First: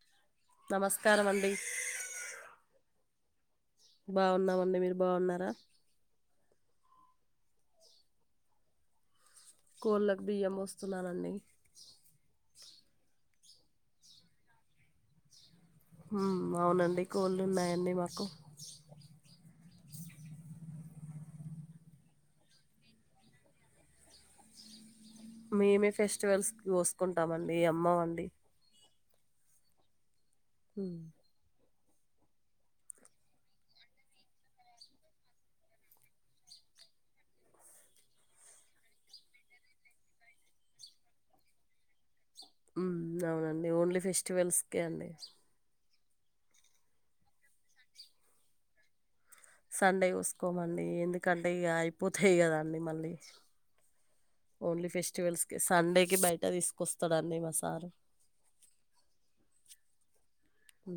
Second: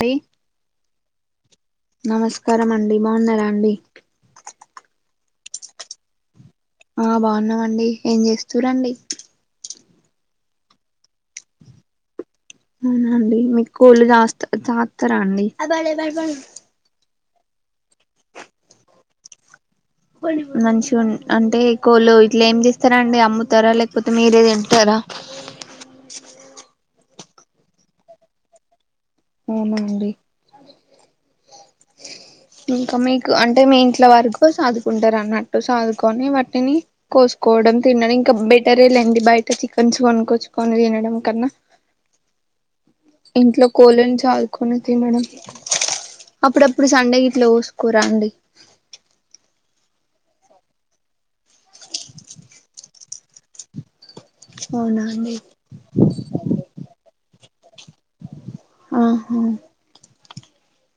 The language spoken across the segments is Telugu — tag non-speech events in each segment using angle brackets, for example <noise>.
డి నమస్కారం అండి నమస్కారం అండి బాగున్నారండి బాగున్నామండి మీరు బాగున్నార అ ఆ బాగున్నామండి ఏం చేస్తూ రండి కోళ్ళకు బియ్యం పోస్తున్నానండి అవునా అండి మీకు కోళ్ళు దాస్త చాస్తారా అండి అవునండి కోళ్లు ఉన్నాయండి మాకు మంచి ఉన్ అంటే కోళ్ళు ఇట్లా ఏం చేస్తారా అండి అమ్ముతారా లేకపోతే మీరే తింటారా మేమే ఫెస్టివల్స్ కి కొస్తం కుంటామండి అమ్మమండి అవునా అండి హ ఇంకా మీకు అంటే మీ ఇంట్లో వరకు సాదుకుంటారు అన్నట్టు సాదుకొని వాటిని కోసుకోవడం తినడం ఇంకా బెటరే లేండి బయట చికెన్స్ కొనుకొచ్చుకొని తినడం కన్నా ఉమ్ ఇంట్లో అవునండి ఓన్లీ కోళ్ళలను చాకొని ఫెస్టివల్స్కే అండి తినడం అప్పుడప్పుడు సండే ఇట్ల కోసుకొరాండి సండే కోసుకోమండి ఎందుకంటే ఇగ అయిపోతాయి కదండి మళ్ళీ ఓన్లీ అవునా అండి ఫెస్టివల్స్ కే సండేకిి బయట తీసుకొస్తాడుడిీ మా సారు ఆహా అవు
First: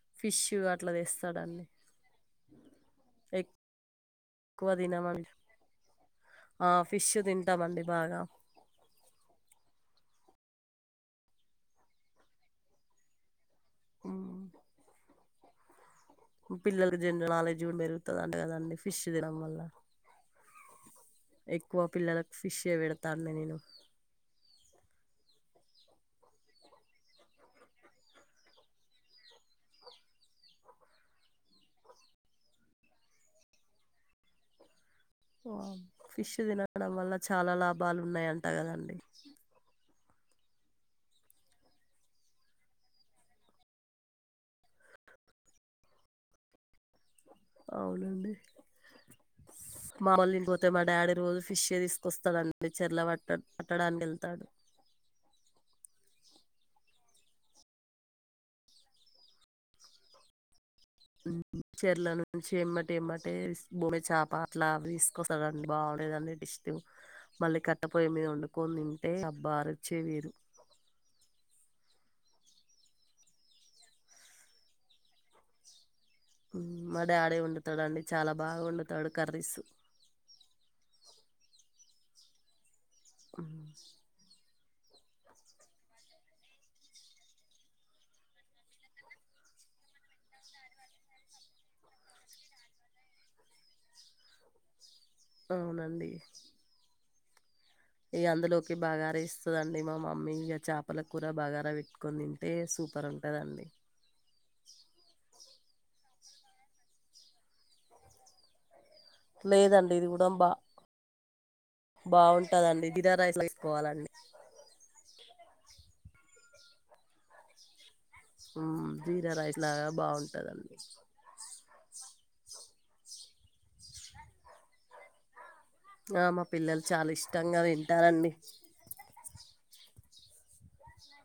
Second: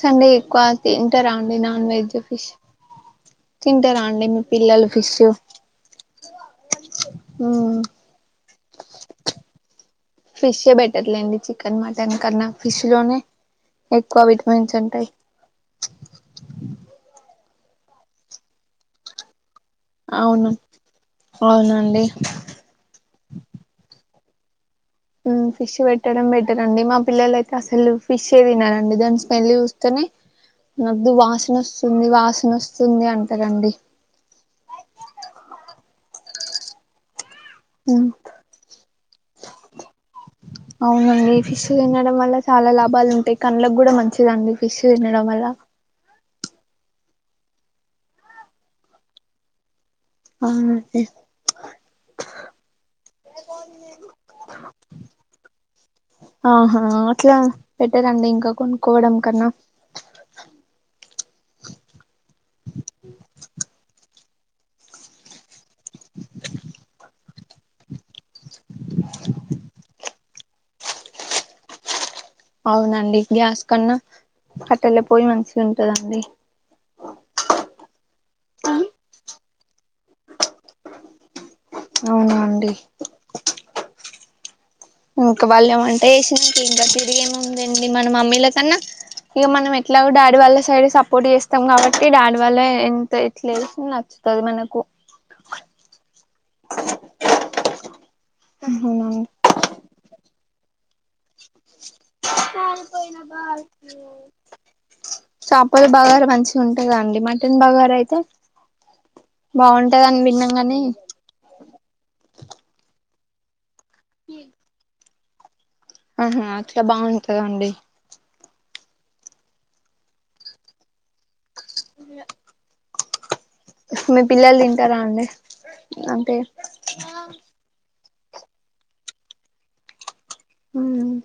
సండే ఎక్కువ తింటే రండి నాన్ వెజ్ ఫిష్ తింటే రండి మీ ఎక్కువ పిల్లలు ఫిష్ తినమండి ఆ ఫిష్ మ్మ్ తింటామండి బాగా ఫిషే ఏ బెటర్ లెండి చికెన్ మటన్ కన్నా ఫిష్ లోనే ఎక్కువ విటమిన్స్ ఉంటాయి పిల్లలకి జనరల్ నాలెడ్జ్ కూడా పెరుగుతది అంట కదండి ఫిష్ తినడం వల్ల అవును ఎక్కువ అవునండి పిల్లలకు ఫిష్ ఏ పెడతా అండి నేను ఉ ఫిష్ పెట్టడం బెటర్ అండి మా పిల్లల అయితే అసలు ఫిషే తినరండి దాని స్మెల్ చూస్తేనే వద్దు వాసన వస్తుంది వాసన వస్తుంది అంటారండి ఫిష్ తినడం వళ్ళ చాలా లాభాలు మ్మ్ ఉన్నాయంట కదండి అవునండి ఫిష్ తినడం వల్ల చాలా లాభాలు ఉంటాయి కళ్లకు కూడా మంచిదండి ఫిష్ తినడం వల్ల అవునండి మావోలు ఇం పోతే మా అవునండి డాడీ రోజు ఫిష్ తీసుకొస్తాదండి చెరల పట్ట పట్టడానికి వెళ్తాడు ఆహా అట్లా పెట్టరండి ఇంకా కొనుక్కోవడం కన్నా ఉ చెరల నుంచి ఏమ్మటి ఏమ్మటే భూమి చేప అట్లా తీసుకొస్తాడండి బాగలేదు అన్న ఇష్టం మళ్ళీ కట్టపోయ మీద వండు తింటే <inaudible> చేయనిరు అవునండి గ్యాస్ కన్నా కట్టలే పోయి మంచిగా ఉంటదండి మా డాడీ వండుతాడండి చాలా బాగా వండుతాడు కర్రీసు అవునా అండి ఆ ఇంక వాళ్ళు వంట చేసినాక ఇంకా తిరుగు ఏముందండి మన మమ్మీల కన్నా ఇక ఎట్లాగో డాడీ వాళ్ళ సైడ్ సపోర్ట్ చేస్తాం కాబట్టి డాడీ వాళ్ళే ఎంత ఇట్లా చేసిన నచ్చుతది మనకు అవునండి ఇ అందులోకి బాగా అరేస్తుందండి మా మమ్మీ చేపల కూర బగారా పెట్టుకొని <inaudible> తింటే సూపర్ ఉంటదండి చాపల మంచిగా ఉంటాయి కదండి మటన్ బగరా అయితే లేదండి ఇది బాగుంటదని కూడా బా విన్నాం గాని బాగుంటదండి జీరా లైస్ పోవాలండి ఆహా అట్లా బాగుంటదండి ఆ జీరా రైస్ లాగా బాగుంటదండి ఇంగ మీ పిల్లలు తింటారా అండి ఆ అంటే మా పిల్లలు చాలా ఇష్టంగా తింటారండి హ్మ్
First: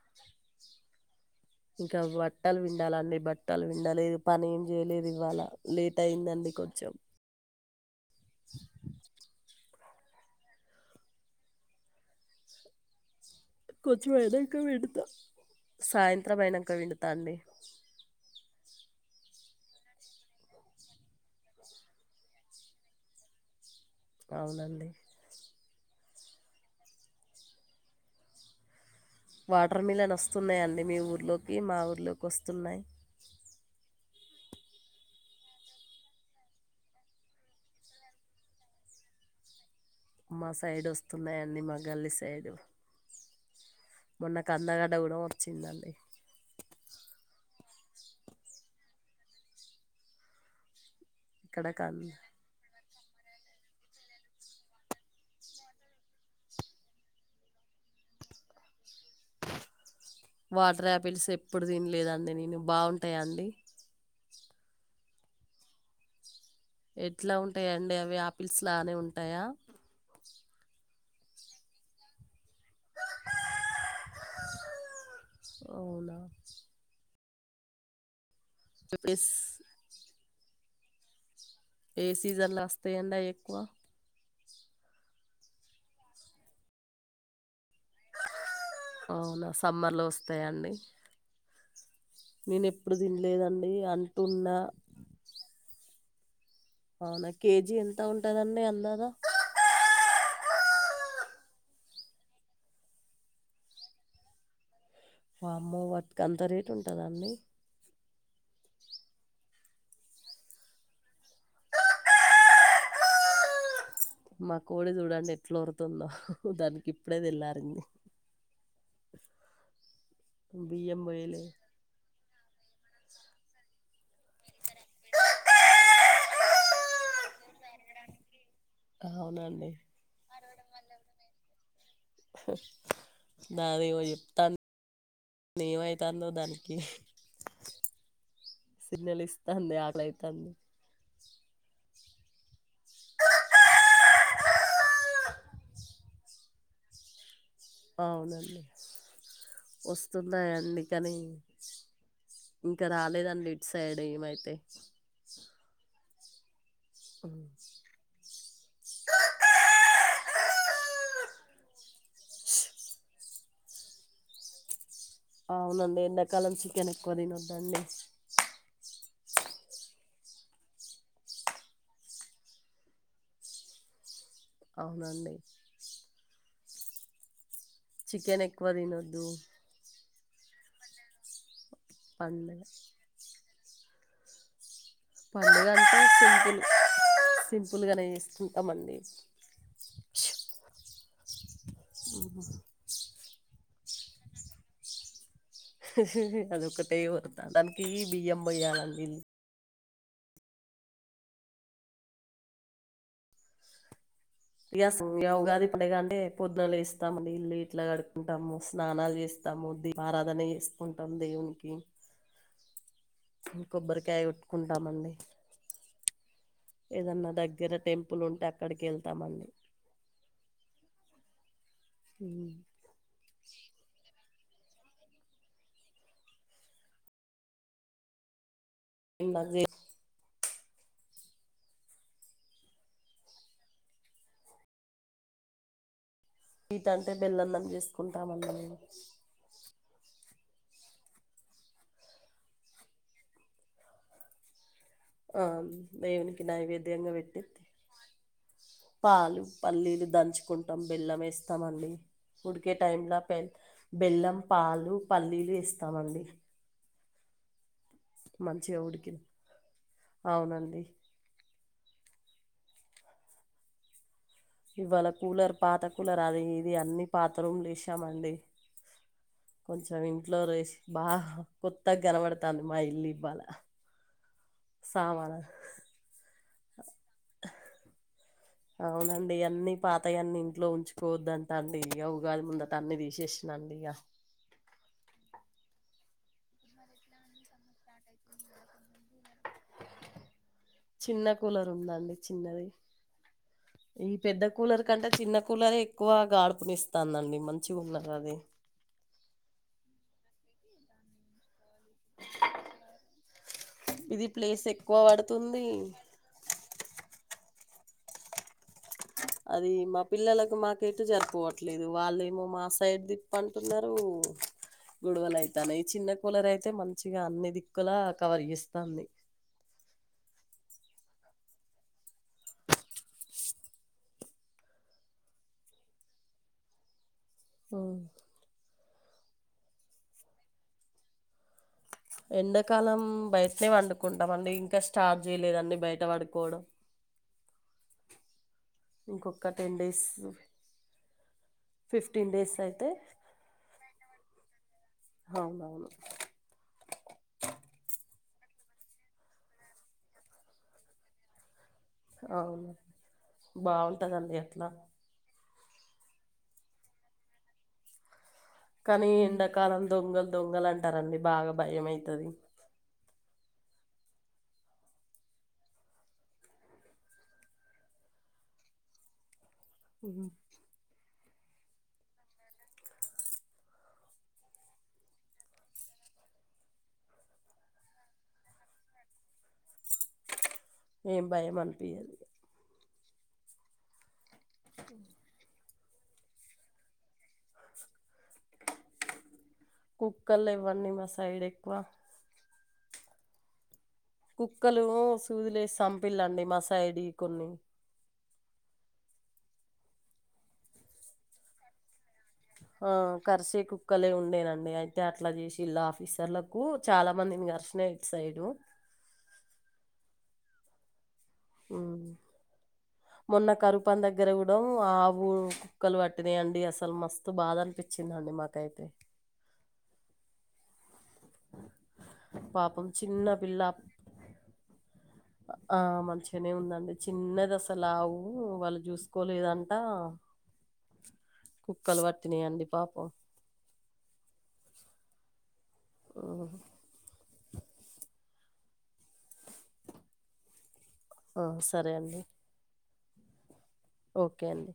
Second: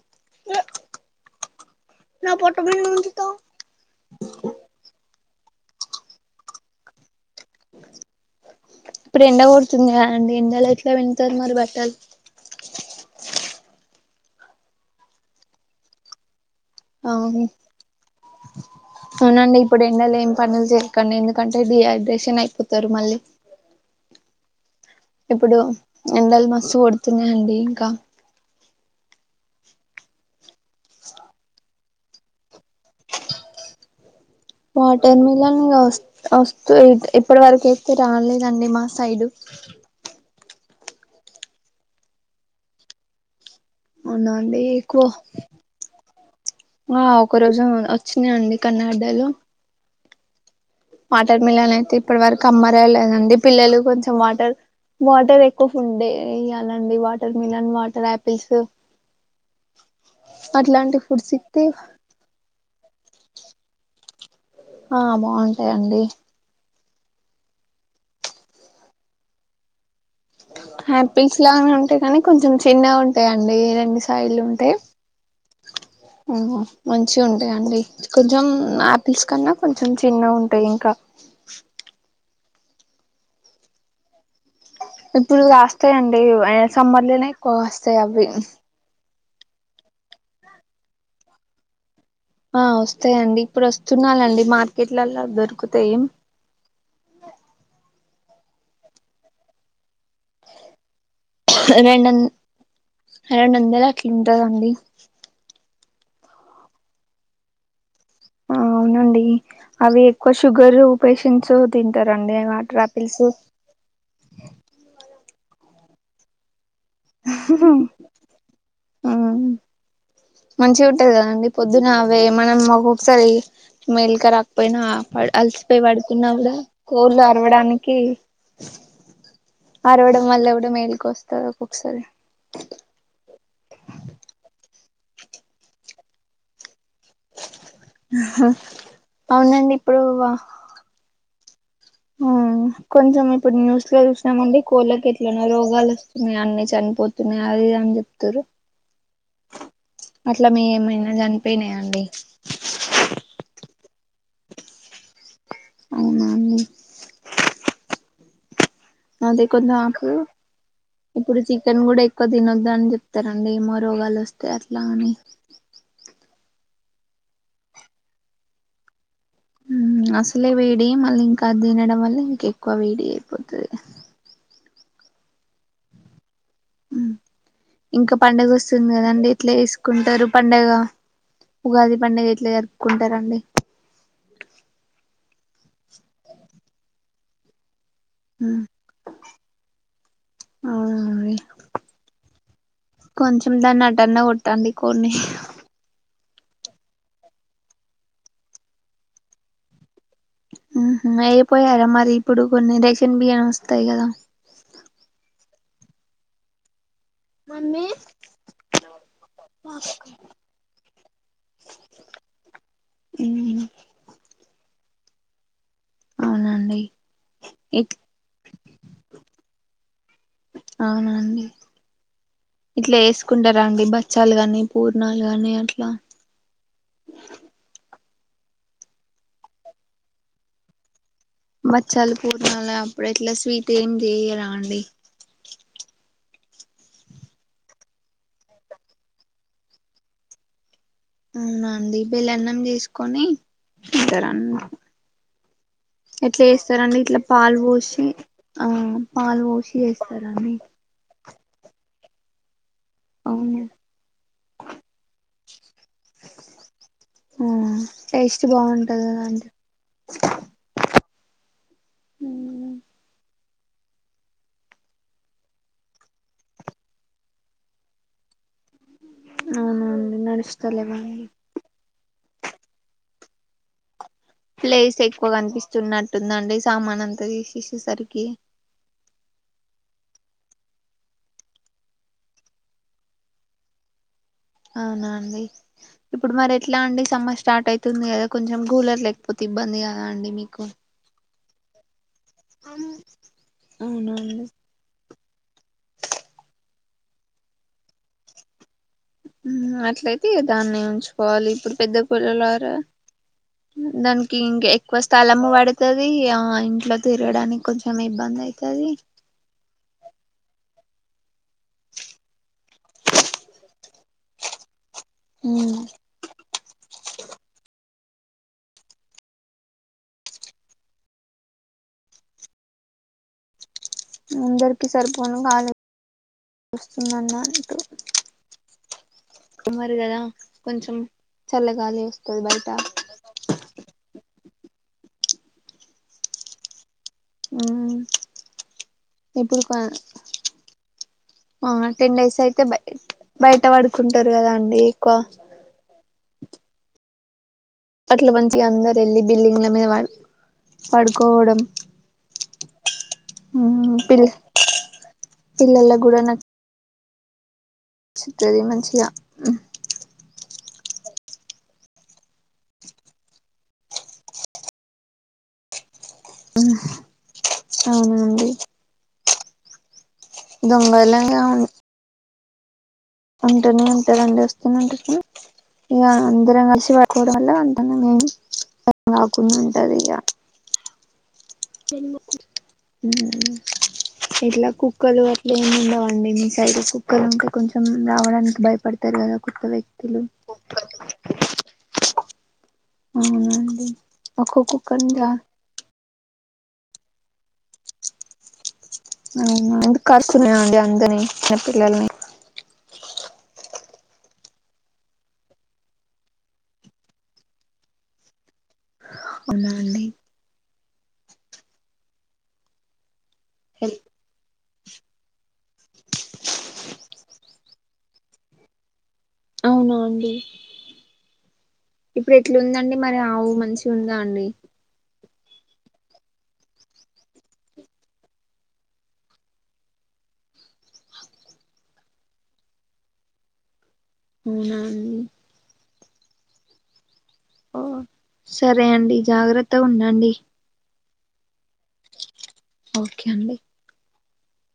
ఇంకా బట్టలు పిండాలండి బట్టలు పిండలేదు పని ఏం చేయలేదు ఇవాళ లేట్ అయిందండి కొంచెం ఇప్పుడు ఎండ కొడుతుంది కదా అండి ఎండలో ఎట్లా పిండుతారు మరి బట్టలు కొంచెం ఎండ అయినాక పిండుతా సాయంత్రం అయినా పిండుతాంది అవును అవునండి ఇప్పుడు ఎండలు ఏం పనులు చేయకండి ఎందుకంటే డిహైడ్రేషన్ అయిపోతారు మళ్ళీ అవునండి ఇప్పుడు ఎండలు మస్తు కొడుతున్నాయండి ఇంకా వాటర్ మిలన్ వస్తున్నాయండి మీ ఊర్లోకి మా ఊర్లోకి వస్తున్నాయి వాటర్ మిలన్ వ వస్త ఇప్పటి వరకుయితే రాలేదండి మా సైడు మా సైడు వస్తున్నాయండి మా గల్లి సైడు అవున అండి ఎక్కువ వచ్చిందండి ఆ ఒక రోజు ఉ వచ్చినా అండి కన్నడలో వాటర్ ఇక్కడ మిలన్ అయితే కం ఇప్పటి వరకు అమ్మ లేదండి పిల్లలు కొంచెం వాటర్ వాటర్ ఎక్కువ ఫుడ్డే ఇయ్యాలండి watermelon water apples water apples foods ఎప్పుడు ఇస్తే తినలేదండి నేను బాగుం బాగుంటాయా అండి ఆ బాగుంటాయి అండి ఎట్లా ఉంటాయండి అవి ఆపిల్స్ లానే ఉంటాయా ఆపిల్స్ లానే ఉంటాయి కానీ కొంచెం చిన్నగా ఉంటాయండి రెండు సైడ్ లు ఉంటాయి అవునా మంచి గా ఉంటాయండి కొంచ్ కొంచెం ఆపిల్స్ ఎస్ కన్నా కొంచెం చిన్న ఉంటాయి ఇంకా ఏ సీజన్లో వస్తాయండి అవి ఎక్కువ ఇప్పుడు కాస్తాయండి అయినా సమ్మర్లోనే ఎక్కువ కాస్తాయి అవి అవునా సమ్మర్లో వస్తాయా అండి ఆ వస్తాయండి ఇప్పుడు తినలేదండి వస్తున్నాయండి అంటున్నా మార్కెట్లలో దొరుకుతాయి అవునా కేజీ ఎం ఎంతా ఉంటాదండి అందగ రెండంద రెండు వందలు అట్లా ఉంటాదండి వామ్మో వాటికి అంత రేటు ఉంటద అండి అవునండి అవి ఎక్కువ షుగరు పేషంట్స్ తింటారండి వాటర్ ఆపిల్స్ మా కోడి చూడండి ఎట్లారుతుందో దానికి ఇప్పుడే తెల్లారింది మంచిగా బియ్యం ఉంటుంది పోయలే కదండి పొద్దున అవే మనం ఒక్కొక్కసారి మేలిక రాకపోయినా అలిసిపోయి పడుకున్న కూడా కోళ్లు అరవడానికి అవునండి అరవడం వల్ల కూడా మేలికి వస్తాది ఒక్కొక్కసారి దాదేమో చెప్తాను ఏమైతాందో దానికి సిగ్నల్ అవునండి ఇస్తుంది ఇప్పుడు ఆకలి వ అవుతుంది ఆ కొంచెం ఇప్పుడు న్యూస్ లో చూసినామండి కోళ్ళకి ఎట్లనో రోగాలు వస్తున్నాయి అన్ని చనిపోతున్నాయి అది ఇది అని చెప్తురు అవునండి అట్లా మీ వస్తున్నాయండి ఏమైనా కానీ చనిపోయినాయా అండి ఇంకా రాలేదండి ఇటు సైడ్ మేమైతే అవున అండి అ అదే కొంచెం అప్పుడు ఇప్పుడు చికెన్ కూడా ఎక్కువ తినొద్దు అని చెప్తారండి ఏమో రోగాలు వస్తాయి అట్లా అని అవునండి ఎడాకాలం చికెన్ ఎక్కువ తినద్దండి అసలే వేడి మళ్ళీ ఇంకా తినడం వల్ల ఇంక ఎక్కువ వేడి అయిపోతుది అవునండి మ్మ్ ఇంకా చికెన్ పండుగ ఎక్కువ వస్తుంది తినొద్దు కదండి ఎట్లా వేసుకుంటారు పండుగ ఉగాది పండుగ ఎట్లా జరుక్కుంటారండి పండుగంతా సింపుల్ స్విచ్ ఫుల్గానే మ్మ్ చేసుకుంటామండి ఆ ఆ కొంచెం దాన్నిటనే కొట్టండి కొడ్ని అద ఒక టే వరతా తానికి బియ్యంమయ్యాలల్ అయిపోయా మరి ఇప్పుడు కొన్ని రేషన్ బియ్యం వస్తాయి కదా ఎస్ వ ఉగాది ఇప్పుడే కా అండి పొద్దునలేస్తే వస్తామ ఇల్లు ఇట్లా కడుకుంటాము స్నానాలు చేస్తాము దీప ఆరాధన చేసుకుంటాము దేవునికి మ్మ్ కొబ్బరికాయ కోట్ కుంటామండి అవునండి ఏదన్నా దగ్గర ఇట్ టెంపుల్ ఉంటే అక్కడికి వెళ్తామండి అవునండి చాలు కానీ పూర్ణాలు కాగానీ అట్లా ఇంగ అవే మచ్చాలు పూర్ణాల అప్పుడు ఎట్లా స్వీట్ ఏం చేయరా అండి వీటంటే బెల్లంనం చేసుకుంటాంము అవునండి బీళ్ళ అన్నం చేసుకొని తింటారా ఆ దేవునికి ఎట్లా చేస్తారండి నైవేద్యంగా ఇట్లా పాలు పెట్టి పోసి ఆ పాలు పోసి చేస్తారండి ఇస్తామండి ఉడి కే టైంలో పె అవును బెల్లం పాలు పల్లీలు ఏస్తామండి ఆ టేస్ట్ బాగుంటది ఉడికిన కదండీ అవునండి ఇవాళ కూలర్ పాత కూలర్ అది ఇది అన్ని పాత రూములు ఇసామండి కొంచెం అవునండి ఇంట్లో రేసి బా నడుస్తలేవండి కొత్తగా కనపడతంది తంది మా ఇల్ ఇబ్బాల ప్లేస్ ఎక్కువ కనిపిస్తున్నట్టుందండి సామాన్ అంతా తీసేసేసరికి అవునండి ఇవన్నీ పాతయన్ని ఇంట్లో ఉంచుకోవద్దంత అండి ఇక ఉగాది ముందత అన్ని తీసేసాండి ఇక అవునా అండి ఇప్పుడు మరి ఎట్లా అండి సమ్మర్ స్టార్ట్ అవుతుంది కదా కొంచెం కూలర్ లేకపోతే ఇబ్బంది కదా అండి మీకు చిన్న కూలరు ఉందండి చిన్నది ఈ పెద్ద అవునండి కూలర్ కంటే చిన్న కూలరే ఎక్కువ గాడుపునిస్తానండి మంచిగా ఉన్నారు అదే అట్లయితే దాన్ని ఉంచుకోవాలి ఇప్పుడు పెద్ద కూల్లలార ఇది దానికి ప్లేస్ ఇంకా ఎక్కువ స్థలము పడుతుంది పడుతది ఆ ఇంట్లో తిరగడానికి కొంచెం ఇబ్బంది అయితాది అది మా పిల్లలకు మాకైతే జరుపువట్లేదు వాళ్ళేమో మా సైడ్ తిప్పంటున్నారు గొడవలు అయితానాయి ఈ చిన్న కూలర అయితే మంచిగా అన్ని దిక్కుల కవర్ ఇస్తాంది అందరికి సరిపోను కాలేజ్ వస్తుందన్న ఉ మరి కదా కొంచెం చల్లగా ఎండాకాలం బయటనే వండుకుంటాం ఇంకా స్ స్టార్జ్ చేయలేదు అండి బయట పడుకోవడం అ ఇంకొక ఇప్పుడు టెన్ డేస్ ఆ టెన్ డేస్ అయితే బ బయట పడుకుంటారు కదా అండి ఎక్కువ అవునవును అట్లా మంచిగా అందరు వెళ్ళి బిల్డింగ్ల మీద పడుకోవడం అవును పిల్ బాగుంటుందండి అట్లా పిల్లలకు గుడన చిత్రది మంచిగా కానీ ఎండాకాలం దొంగలు దొంగలు అంటారండి బాగా భయంమవుతుది అవునా అండి ఉ దొంగలం గాము ఉంటునే ఉంటదండి వస్తూనే, ఉంటు ఇక అందరం కలిసి పడుకోవడం వల్ల, అంటనే మేము కాకుండా ఉంటది ఇగ. ఏం భయం అనిపియదు ఉహు ఇట్లా కుక్కలు గట్ల ఎం ఉండవా అండి మీ సైడ్ కుక్కలు ఇంకా కొంచెం రావడానికి భయపడతారు కదా కొత్త వ్యక్తులు కుక్కలు లేవ్వండి మా సైడ్ ఎక్కువ అవునా అండి కుక్కలు సూదులేసాం పిల్లాండి మాసాయిది కొన్ని అవు ఎందుకు కర్చుద్ది అండి అందరిని చిన్న పిల్లల్ని ఆ కర్సే కుక్కలే ఉండేనండి అయితే అట్లా చేసిల్లు ఆఫీసర్లకు చాలా మందిని కర్సినై ఇట్ సైడు అవునా అండీ ఉమ్ మొన్న కరుపన దగ్గర ఉ డం ఆవు కుక్కలు పట్టినయి అండి అసలు మస్తు బాధ అనిపించిందండి మాకైతే అవునా అండి ఇప్పుడు పాపం ఎట్లుందండి మరి చిన్న ఆవు పిల్ల మంచిగుందా అండి ఆ మంచిగనే ఉందండి చిన్నది అసలు ఆవు వాళ్ళు చూసుకోలేదంటా కుక్కలు పట్టినాయండి పాపం అవునా అండి ఓ ఓ సరే అండి జాగ్రత్తగా ఉండండి ఆ సరే అండి ఓకే అండి ఓకే అండి